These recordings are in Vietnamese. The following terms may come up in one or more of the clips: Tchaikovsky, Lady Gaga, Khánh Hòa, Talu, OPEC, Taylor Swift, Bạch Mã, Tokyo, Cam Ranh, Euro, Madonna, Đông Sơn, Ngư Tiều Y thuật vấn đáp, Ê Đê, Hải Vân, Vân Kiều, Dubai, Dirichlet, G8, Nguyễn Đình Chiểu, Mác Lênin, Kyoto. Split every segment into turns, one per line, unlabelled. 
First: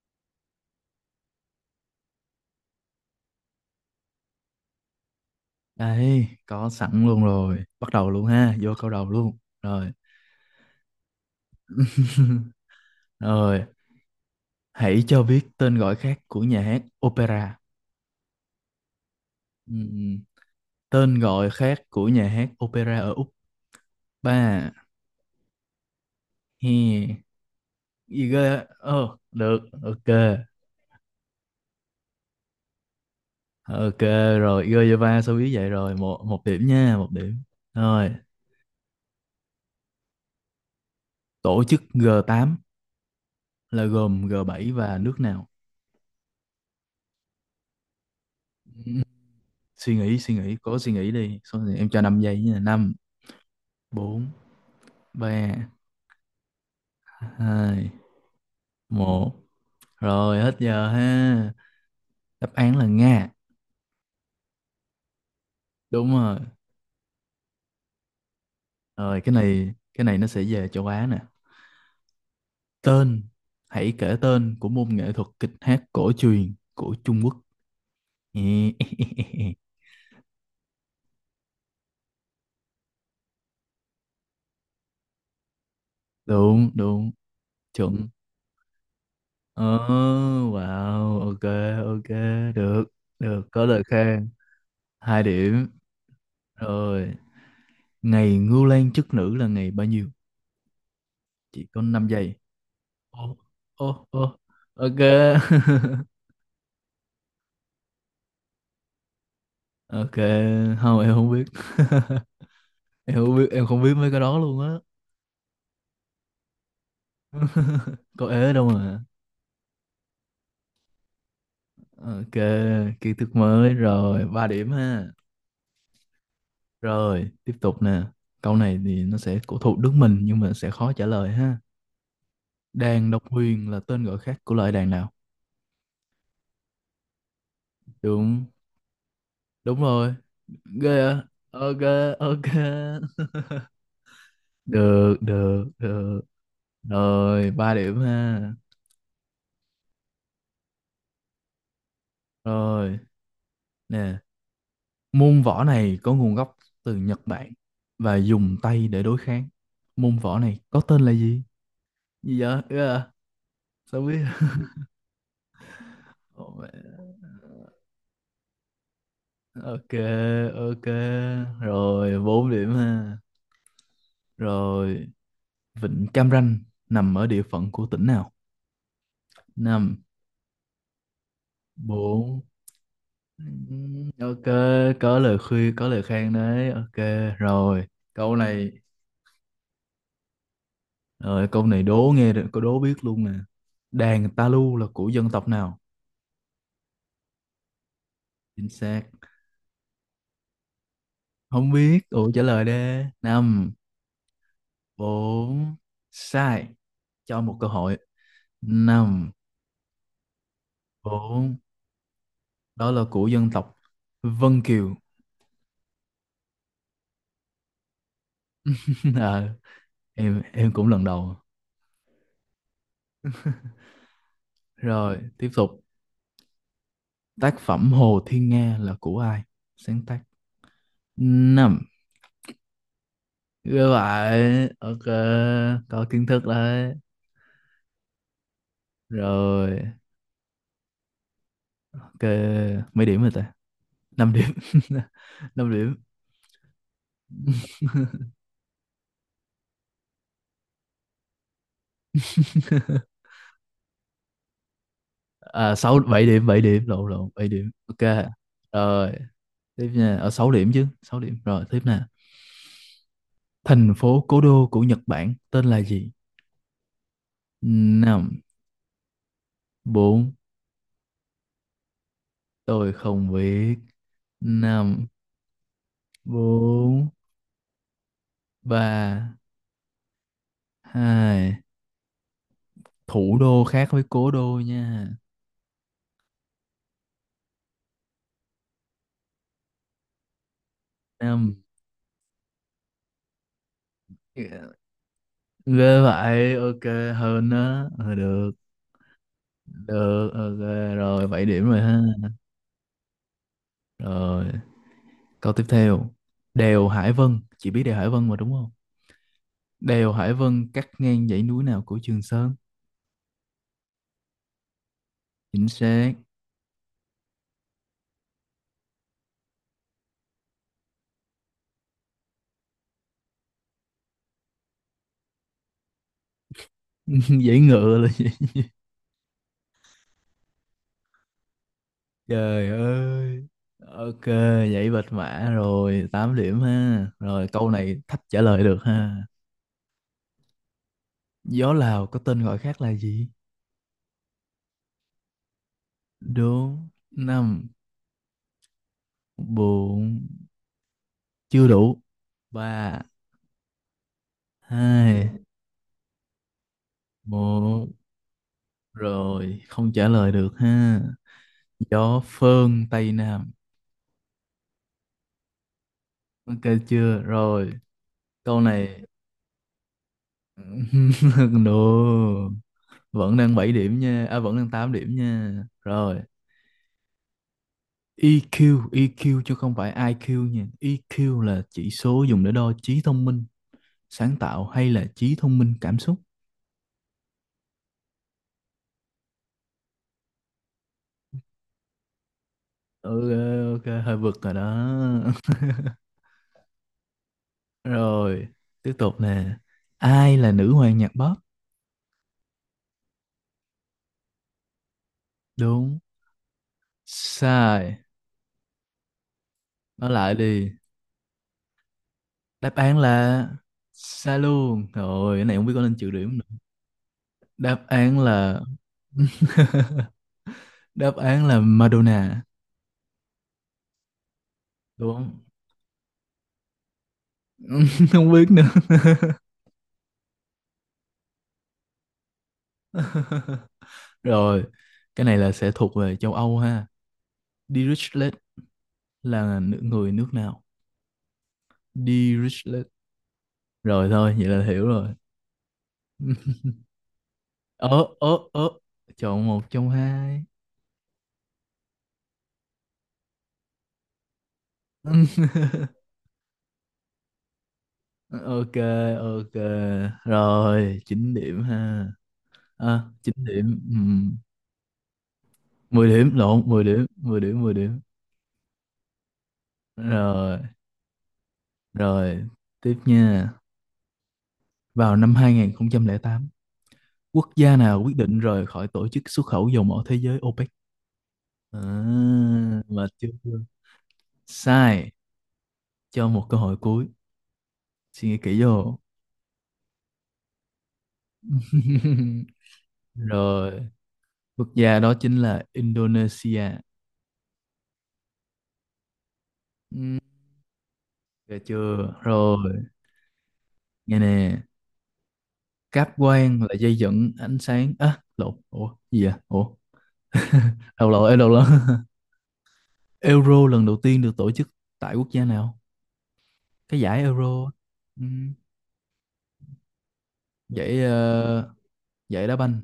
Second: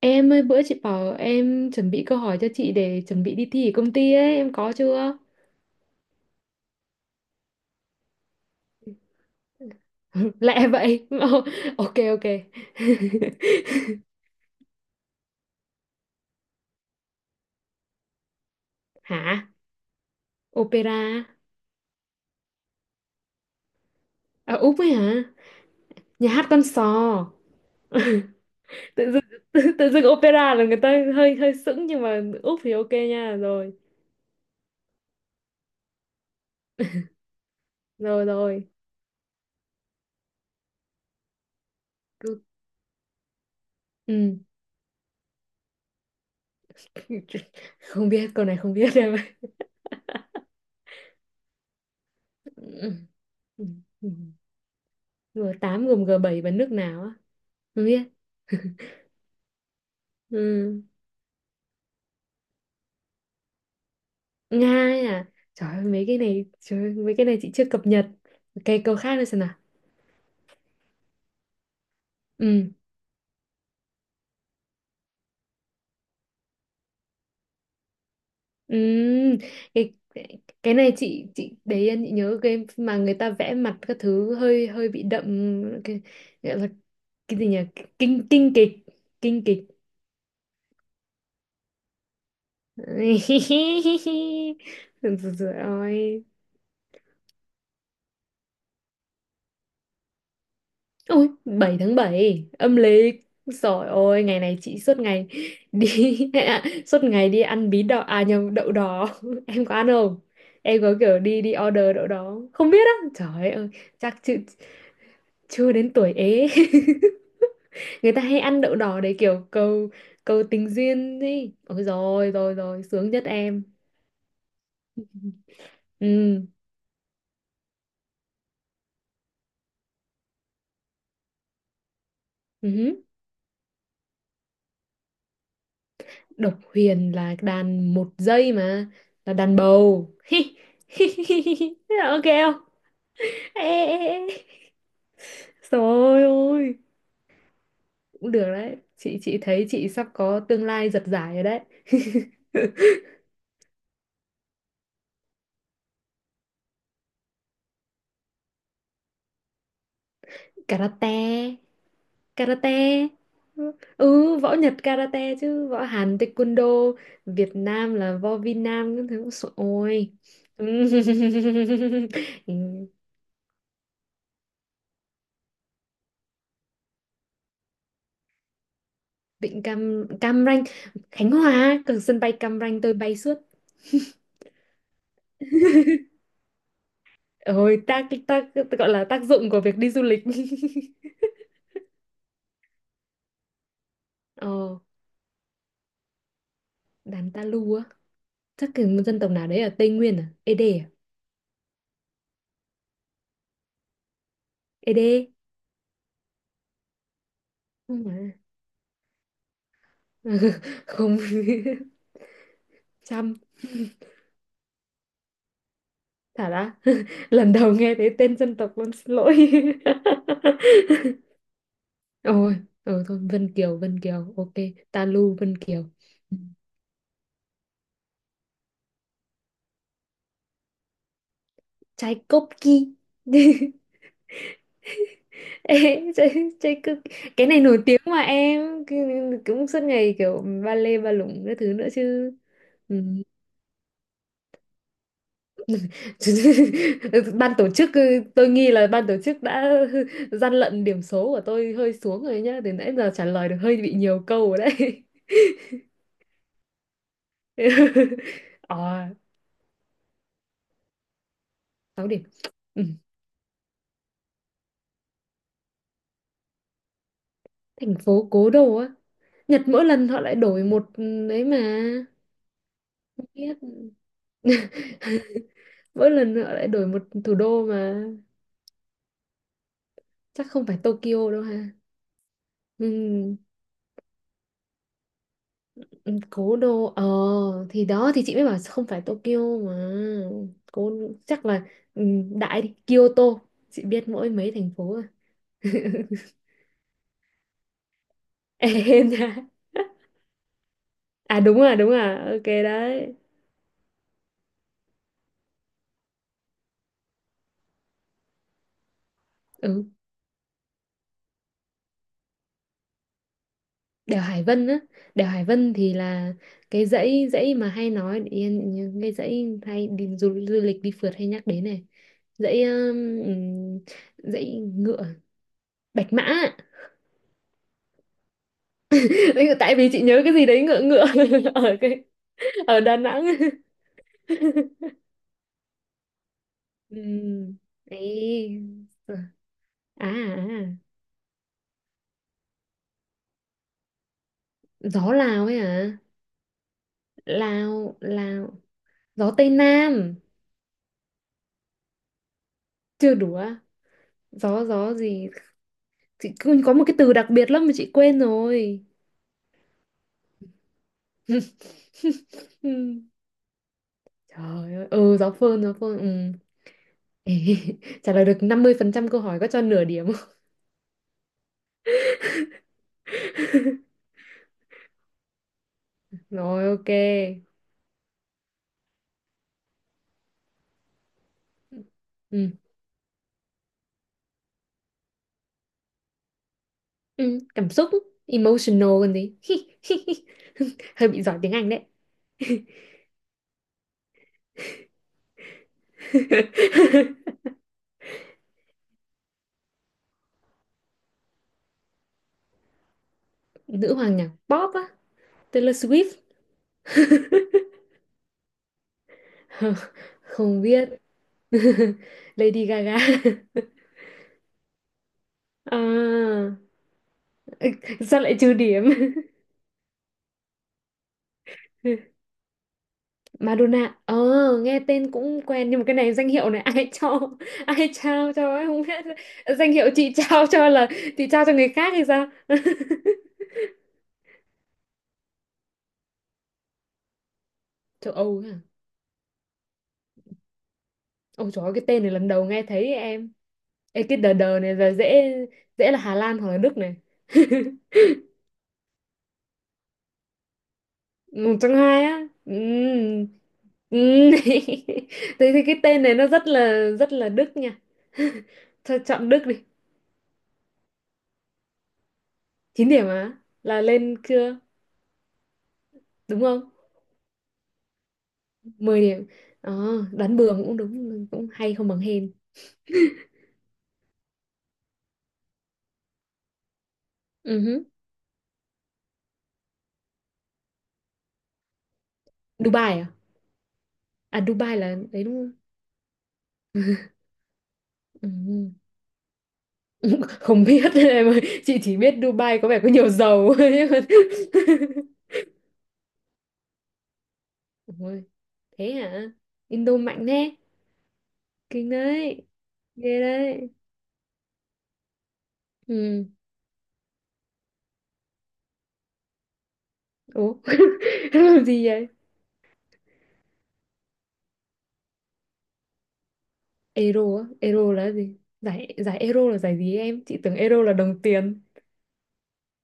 Em ơi bữa chị bảo em chuẩn bị câu hỏi cho chị để chuẩn bị đi thi ở công ty ấy, em có chưa?
Đây, có sẵn luôn rồi. Bắt đầu luôn ha, vô câu đầu luôn. Rồi.
Lẹ vậy. Ờ, ok ok.
Rồi, hãy cho biết tên gọi khác của nhà hát opera.
Hả?
Ừm,
Opera.
Tên gọi khác của nhà hát opera ở Úc.
À,
Ba.
Úc ấy hả? Nhà hát con sò.
He. Gì ghê?
Tự
Ờ,
dưng tự,
được.
tự
Ok.
dưng opera là người ta hơi hơi sững nhưng mà Úc thì ok nha. Rồi.
Ok rồi, Gojava số biết vậy rồi, một một điểm nha, một điểm. Rồi,
Rồi rồi.
tổ chức g
Cứ-
tám là gồm
Ừ.
G7 và nước nào?
Không biết câu này không biết
Ừm,
em ơi.
Suy nghĩ, cố suy nghĩ đi. Số này em cho 5 giây nha. Năm,
Ừ. Ừ.
bốn, ba,
G8 gồm g bảy và nước nào á? Không
hai,
biết.
một. Rồi hết
Ừ.
giờ ha. Đáp án là Nga.
Nga ấy à, trời ơi, mấy
Đúng
cái
rồi.
này trời ơi, mấy cái này chị chưa cập nhật cái câu khác
Rồi,
nữa
cái
xem nào.
này cái này nó sẽ về châu Á nè.
Ừ
Tên hãy kể tên của môn nghệ thuật kịch hát cổ truyền của Trung Quốc.
ừ. Cái này chị để yên chị nhớ game mà người ta vẽ mặt các thứ hơi hơi bị đậm cái gọi là
Đúng, đúng,
cái gì nhỉ,
chuẩn.
kinh kinh kịch, kinh
Ờ,
kịch.
wow. Ok, ok. Được, được có lời khen. hai điểm
Rồi.
Rồi, ngày Ngưu Lang chức nữ là ngày bao nhiêu?
Ôi,
Chỉ
7
có
tháng
5 giây.
7 âm lịch.
Ô,
Rồi
ô,
ôi,
ô.
ngày này chị
Ok.
suốt ngày đi. Suốt ngày đi ăn bí đỏ, à nhầm, đậu đỏ. Em có ăn
Ok.
không? Em có
Không, em
kiểu
không
đi
biết.
đi order đậu đỏ không? Không biết á.
Em không biết,
Trời
em
ơi,
không biết mấy
chắc
cái
chưa,
đó luôn á.
chưa đến tuổi ế. Người ta
Có
hay
ế
ăn
đâu
đậu đỏ
mà.
để kiểu cầu cầu tình duyên đi. Ôi rồi,
Ok,
rồi rồi, sướng
kiến
nhất
thức
em.
mới rồi. 3 điểm ha.
Ừ.
Rồi tiếp tục nè. Câu này thì nó sẽ thuộc nước mình nhưng mà sẽ khó trả lời ha.
Ừ.
Đàn độc huyền là tên gọi khác của loại đàn nào?
Độc huyền là đàn một
Đúng,
giây mà, là đàn
đúng
bầu.
rồi. Ghê à? Ok,
Ok
ok.
không? Ê, ê, ê.
Được, được, được.
Trời ơi,
Rồi, ba điểm
cũng
ha.
được đấy. Chị thấy chị sắp có tương lai giật giải rồi đấy.
Rồi nè. Môn võ này có nguồn gốc từ Nhật Bản và dùng tay để đối kháng. Môn võ này có tên là
Karate,
gì? Gì vậy?
karate.
Yeah, sao biết?
Ừ, võ Nhật karate chứ, võ Hàn
Ồ,
taekwondo,
mẹ.
Việt Nam là võ Việt Nam các thứ. Sợ-
Ok,
Ôi.
ok. Rồi, bốn
Ừ.
điểm ha. Rồi, Vịnh Cam Ranh nằm ở địa phận của tỉnh nào?
Vịnh
5,
Cam Cam Ranh, Khánh Hòa, cực sân bay
4.
Cam Ranh tôi bay suốt.
Ok, có lời khuyên, có lời khen đấy. Ok,
Ôi
rồi.
tác
Câu
tác
này,
gọi là tác dụng của việc đi du lịch.
rồi câu này đố nghe được, có đố biết luôn nè. Đàn ta lu
Ờ,
là của dân tộc nào?
đàn ta lu á.
Chính
Chắc cái một
xác.
dân tộc nào đấy ở Tây Nguyên, à Ê đê à.
Không biết, ủa trả lời đi. Năm,
Ê đê
bốn. Sai. Cho một cơ hội.
không mà.
Năm,
Không.
bốn. Đó là của
Chăm
dân tộc Vân Kiều.
thả ra. Lần đầu nghe thấy tên dân tộc luôn, xin lỗi.
Ờ, em cũng lần đầu.
Ôi, ừ, thôi Vân Kiều Vân Kiều ok.
Rồi
Talu
tiếp
Vân
tục.
Kiều. Ừ.
Tác phẩm Hồ Thiên Nga là của ai sáng tác? Năm.
Tchaikovsky.
Như vậy ok.
Ê,
Có kiến thức đấy.
Tchaikovsky cái này nổi tiếng mà em. Cứ- cũng
Rồi.
suốt ngày kiểu ba lê ba lủng cái thứ nữa
Ok,
chứ. Ừ.
mấy điểm rồi ta? 5 điểm. 5 điểm.
Ban tổ chức, ừ, tôi nghi là ban tổ chức đã gian lận điểm số của tôi hơi xuống rồi nhá, từ nãy giờ trả lời được hơi bị nhiều câu rồi đấy.
À, sáu 7 điểm, 7 điểm, lộn, lộn, 7 điểm. Ok.
Ờ,
Rồi tiếp nha. Ở 6 điểm chứ, 6 điểm. Rồi tiếp nè.
6 điểm. Ừ.
Thành phố cố đô của Nhật Bản tên là gì?
Thành phố
Năm,
cố đô á. Nhật mỗi lần họ
bốn.
lại đổi một đấy mà.
Tôi
Không
không
biết.
biết. Năm,
Mỗi lần họ lại đổi một
bốn,
thủ đô mà.
ba,
Chắc không phải Tokyo đâu
hai.
ha. Ừ.
Thủ đô khác với cố đô nha.
Ừ, cố đô, ờ thì đó thì chị mới bảo không phải Tokyo mà. Cố chắc
Năm.
là, ừ, đại đi Kyoto. Chị biết mỗi mấy thành phố à.
Ghê vậy, ok. Hơn đó. Ờ, được.
Em nha.
Được, ok. Rồi,
À
7
đúng
điểm
à
rồi
đúng
ha.
à, ok đấy.
Rồi câu tiếp theo. Đèo Hải Vân, chị biết đèo Hải Vân mà đúng không?
Ừ.
Đèo Hải Vân cắt ngang dãy núi nào của Trường Sơn?
Đèo Hải Vân á. Đèo Hải
Chính
Vân thì
xác.
là cái dãy dãy mà hay nói yên những cái dãy hay đi du lịch đi phượt hay nhắc đến này. Dãy dãy ngựa, Bạch Mã.
Dãy ngựa là gì?
Tại vì chị nhớ cái gì đấy ngựa ngựa ở cái
Trời
ở Đà Nẵng.
ơi. Ok, dãy bạch mã. Rồi 8 điểm
Ừ
ha. Rồi câu này thách trả
ấy.
lời được ha.
À, à,
Gió Lào có tên gọi khác là gì?
gió Lào ấy à.
Đúng. Năm,
Lào Lào, gió Tây Nam.
bốn. Chưa đủ. Ba,
Chưa đủ à? Gió gió gì,
hai,
chị cứ có một cái từ đặc biệt lắm mà
một.
chị quên rồi.
Rồi không trả lời được ha. Gió phơn
Ừ.
tây nam.
Trời ơi, ừ, gió phơn, gió phơn, ừ.
Ok chưa? Rồi
Trả lời được
câu
năm mươi phần
này.
trăm câu hỏi có cho nửa điểm không?
No, vẫn đang 7 điểm nha. À, vẫn đang 8 điểm nha. Rồi,
Rồi ok.
EQ, EQ chứ không phải IQ nha. EQ là chỉ số dùng
Ừ.
để đo trí thông minh, sáng tạo hay là trí thông minh cảm xúc.
Ừ. Cảm xúc, emotional còn gì. Hơi bị giỏi tiếng Anh đấy.
Ừ, ok, hơi vượt rồi đó. Rồi, tiếp tục nè. Ai là nữ hoàng nhạc pop?
Nữ hoàng nhạc pop á, Taylor
Đúng.
Swift.
Sai. Nói lại
Không
đi.
biết. Lady
Đáp
Gaga.
án là sai luôn. Rồi, cái này không biết có nên trừ điểm
À,
nữa. Đáp án
sao lại trừ
là
điểm.
đáp án là Madonna.
Madonna, ờ, nghe tên
Đúng.
cũng quen nhưng mà cái này danh hiệu này ai cho. Ai
Không
trao
biết
cho ấy,
nữa.
không biết. Danh hiệu chị trao cho là chị trao cho người khác hay sao.
Rồi, cái này là sẽ thuộc về châu Âu ha.
Châu
Dirichlet
Âu ấy à.
là người nước nào?
Ôi trời ơi, cái tên này lần đầu nghe
Dirichlet.
thấy em. Ê,
Rồi
cái đờ
thôi, vậy
đờ
là
này
hiểu
là
rồi.
dễ, dễ là Hà Lan hoặc là Đức này.
Ớ, ớ, ớ. Chọn một trong hai.
Một trong hai á, ừ. Ừ. Tôi thấy cái tên này nó rất là Đức nha.
Ok,
Thôi chọn Đức
ok.
đi.
Rồi, 9 điểm ha.
Chín
À,
điểm á,
9 điểm.
là
Ừ.
lên chưa?
10 điểm,
Đúng
lộn,
không?
10 điểm, 10 điểm, 10 điểm.
Mười điểm. Ờ, đoán bừa
Rồi,
cũng đúng, cũng hay không bằng hên.
rồi. Tiếp nha. Vào năm 2008, quốc
Ừ
gia
hứ.
nào quyết định rời khỏi tổ chức xuất khẩu dầu mỏ thế giới OPEC? À,
Dubai
mà
à?
chưa.
À Dubai là
Sai.
đấy đúng không?
Cho một cơ hội cuối. Suy
Ừ.
nghĩ kỹ vô.
Không biết em ơi, chị chỉ biết Dubai có vẻ có nhiều dầu
Rồi,
ấy.
quốc gia đó chính là Indonesia.
Ôi, thế hả? Indo
Ừm,
mạnh thế.
được
Kinh
chưa
đấy.
rồi.
Ghê đấy.
Nghe nè, cáp
Ừ.
quang là dây dẫn ánh sáng á, lộn, ủa gì vậy ủa.
Ủa,
Đầu lộn, ê, đầu
làm
lộn.
gì vậy?
Euro lần đầu tiên được tổ chức tại quốc gia nào? Cái giải
Euro á,
Euro.
Euro là cái gì,
Ừm,
giải giải Euro là giải gì em, chị tưởng Euro là
giải
đồng tiền.
giải đá banh.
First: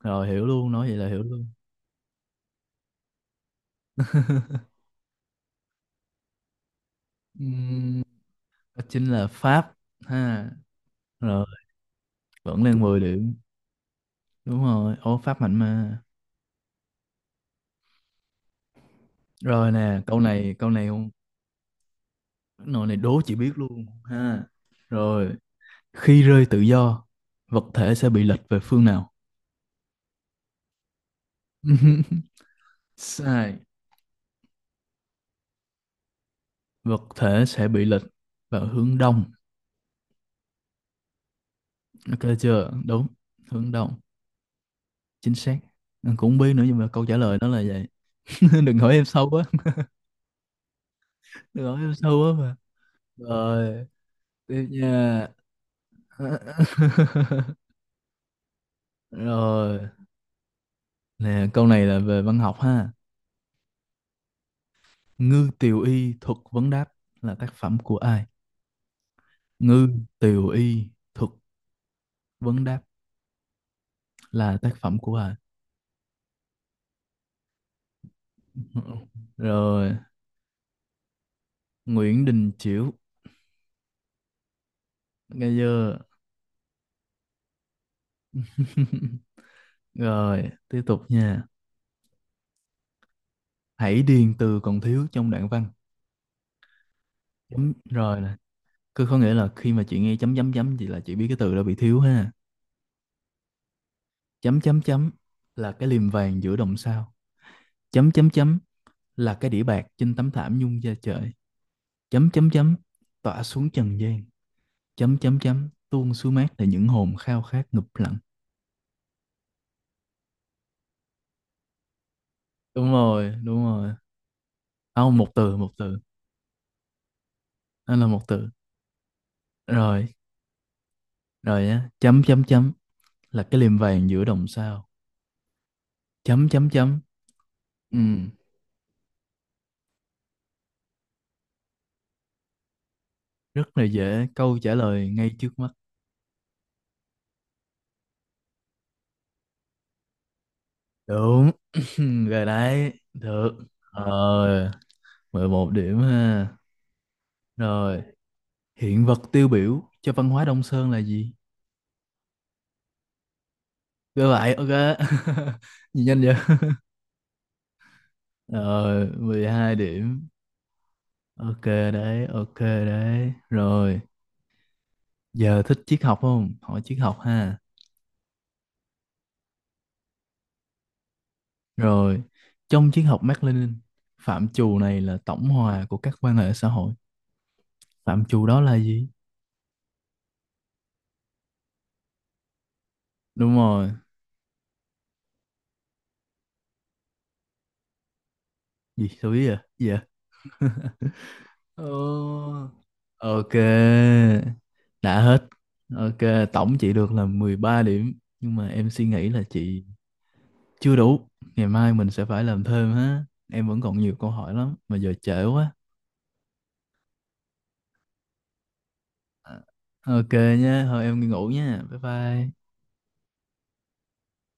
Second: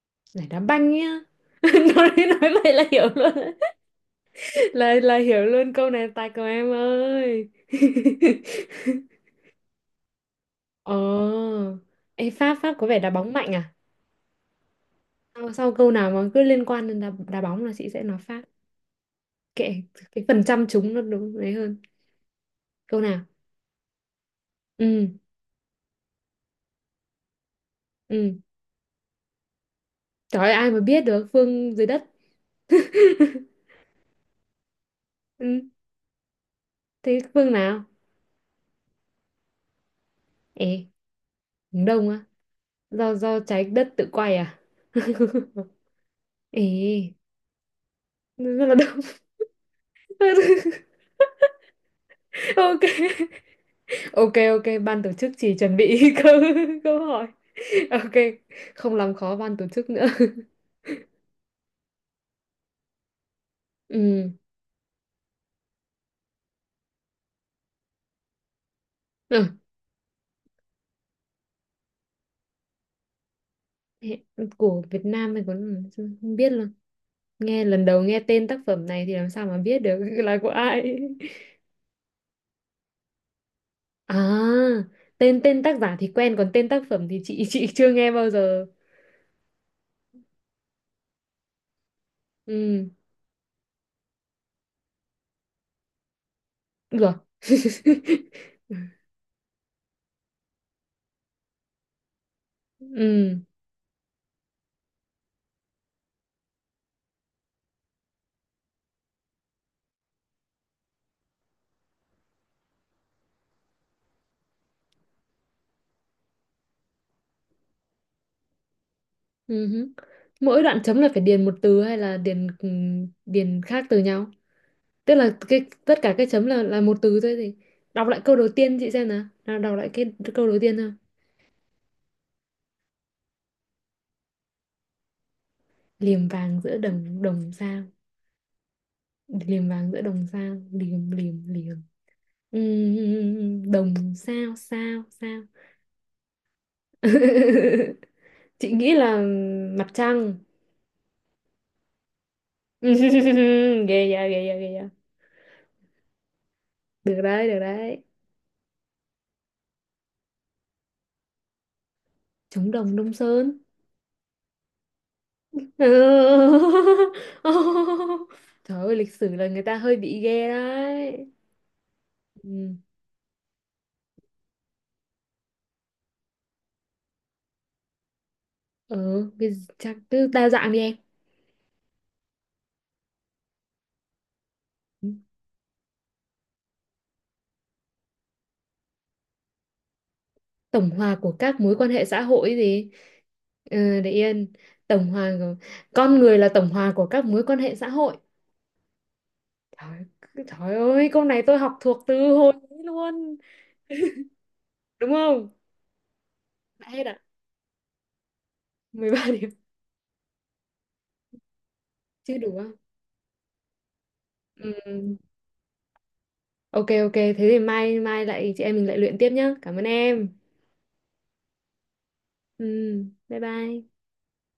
Rồi hiểu
Giải đá
luôn, nói
banh
vậy là
nhá.
hiểu luôn.
nói nói vậy là hiểu luôn á. Là hiểu luôn câu này tài của em ơi.
Ừm, đó chính là Pháp ha.
Ồ,
Rồi
ê, Pháp
vẫn
Pháp
lên
có vẻ
10
đá bóng
điểm
mạnh à?
đúng rồi ô Pháp
Sau,
mạnh
sau câu
mà
nào mà cứ liên quan đến đá, đá bóng là chị sẽ nói Pháp.
rồi
Kệ,
nè, câu
cái phần
này
trăm
câu này
trúng nó
không,
đúng đấy hơn.
nội này
Câu
đố
nào?
chị biết luôn ha.
Ừ.
Rồi, khi rơi tự do, vật thể sẽ bị
Ừ.
lệch về phương nào?
Trời ơi, ai mà biết được phương dưới đất.
Sai.
Ừ,
Vật
thế
thể
phương
sẽ bị
nào?
lệch vào hướng đông.
Ê, hướng đông
Ok
á.
chưa? Đúng,
Do do trái
hướng
đất
đông
tự quay à.
chính xác. Anh cũng không biết nữa nhưng mà câu
Ê,
trả lời nó là vậy.
rất là
Đừng hỏi
đông.
em sâu quá. Đừng hỏi em sâu quá mà.
Ok
Rồi
ok, ok
tiếp
ban tổ
nha.
chức chỉ chuẩn bị câu câu hỏi, ok, không làm khó ban tổ
Rồi,
chức nữa.
nè, câu này là về văn học ha.
Ừ.
Ngư Tiều Y thuật vấn đáp là tác phẩm của ai?
Ừ.
Ngư Tiều Y thuật vấn đáp là tác
Của
phẩm
Việt
của ai?
Nam mình còn không biết luôn, nghe lần đầu nghe tên tác phẩm này thì làm sao mà biết
Rồi,
được là của ai.
Nguyễn Đình Chiểu.
À, tên
Nghe
tên tác giả
chưa?
thì quen còn tên tác phẩm thì chị chưa nghe bao giờ.
Rồi, tiếp tục nha.
Ừ,
Hãy điền từ còn thiếu trong đoạn văn.
được.
Chấm, rồi nè. Cứ có nghĩa là khi mà chị nghe chấm chấm chấm thì là chị biết cái từ đó bị thiếu ha.
Ừ.
Chấm chấm chấm là cái liềm vàng giữa đồng sao. Chấm chấm chấm là cái đĩa bạc trên tấm thảm nhung da trời. Chấm chấm chấm tỏa xuống trần gian. Chấm chấm chấm tuôn xuống mát để những hồn khao khát ngụp lặn.
Ừ hứ. Mỗi đoạn chấm là phải điền một từ hay là điền
Đúng rồi,
điền
đúng
khác
rồi.
từ nhau? Tức
Không, một
là
từ,
cái
một từ.
tất cả cái chấm là một từ thôi thì
Đó là
đọc
một
lại câu đầu
từ.
tiên chị xem nào. Nào đọc lại cái
Rồi,
câu đầu tiên thôi.
rồi á. Chấm chấm chấm là cái liềm vàng giữa đồng sao.
Liềm
Chấm
vàng
chấm
giữa
chấm,
đồng đồng sao?
ừ.
Liềm vàng giữa đồng sao? Liềm liềm liềm.
Rất là
Đồng
dễ,
sao
câu trả
sao
lời ngay
sao?
trước mắt.
Chị nghĩ là mặt trăng.
Đúng. Rồi đấy, được.
Ghê yeah, ghê yeah, ghê
Rồi,
yeah.
11 điểm ha.
Được đấy, được đấy.
Rồi, hiện vật tiêu biểu cho văn hóa Đông Sơn là gì?
Trống đồng Đông Sơn.
Ghê vậy, ok. Nhìn nhanh
Ừ.
vậy.
Trời ơi,
Rồi,
lịch sử
mười
là người
hai
ta hơi bị
điểm.
ghê đấy.
Ok đấy, ok
Ừ,
đấy. Rồi, giờ thích triết học không? Hỏi triết học ha.
ờ, cái chắc cứ đa dạng đi em.
Rồi, trong triết học Mác Lênin, phạm trù này
Ừ.
là tổng hòa của các quan hệ xã hội. Phạm trù đó là gì?
Tổng hòa của các mối quan hệ xã hội gì?
Đúng rồi.
Ờ, để yên. Tổng hòa của... Con người là tổng hòa của các mối quan hệ xã hội.
Gì? Sao biết vậy? Gì vậy?
Trời, trời ơi, câu này tôi học thuộc từ hồi
Ồ.
ấy luôn.
Ok.
Đúng
Đã hết.
không?
Ok, tổng
Đã
chị
hết
được
ạ.
là 13 điểm. Nhưng mà em suy
13
nghĩ là
điểm.
chị chưa đủ. Ngày mai mình sẽ
Chưa
phải
đủ
làm
không?
thêm ha. Em vẫn còn nhiều câu hỏi
Ừ.
lắm, mà giờ trễ quá.
Ok, ok. Thế thì mai mai lại chị em mình lại luyện tiếp nhá.
À,
Cảm ơn
ok
em.
nhé, thôi em đi ngủ nha. Bye bye.
Ừ, bye bye.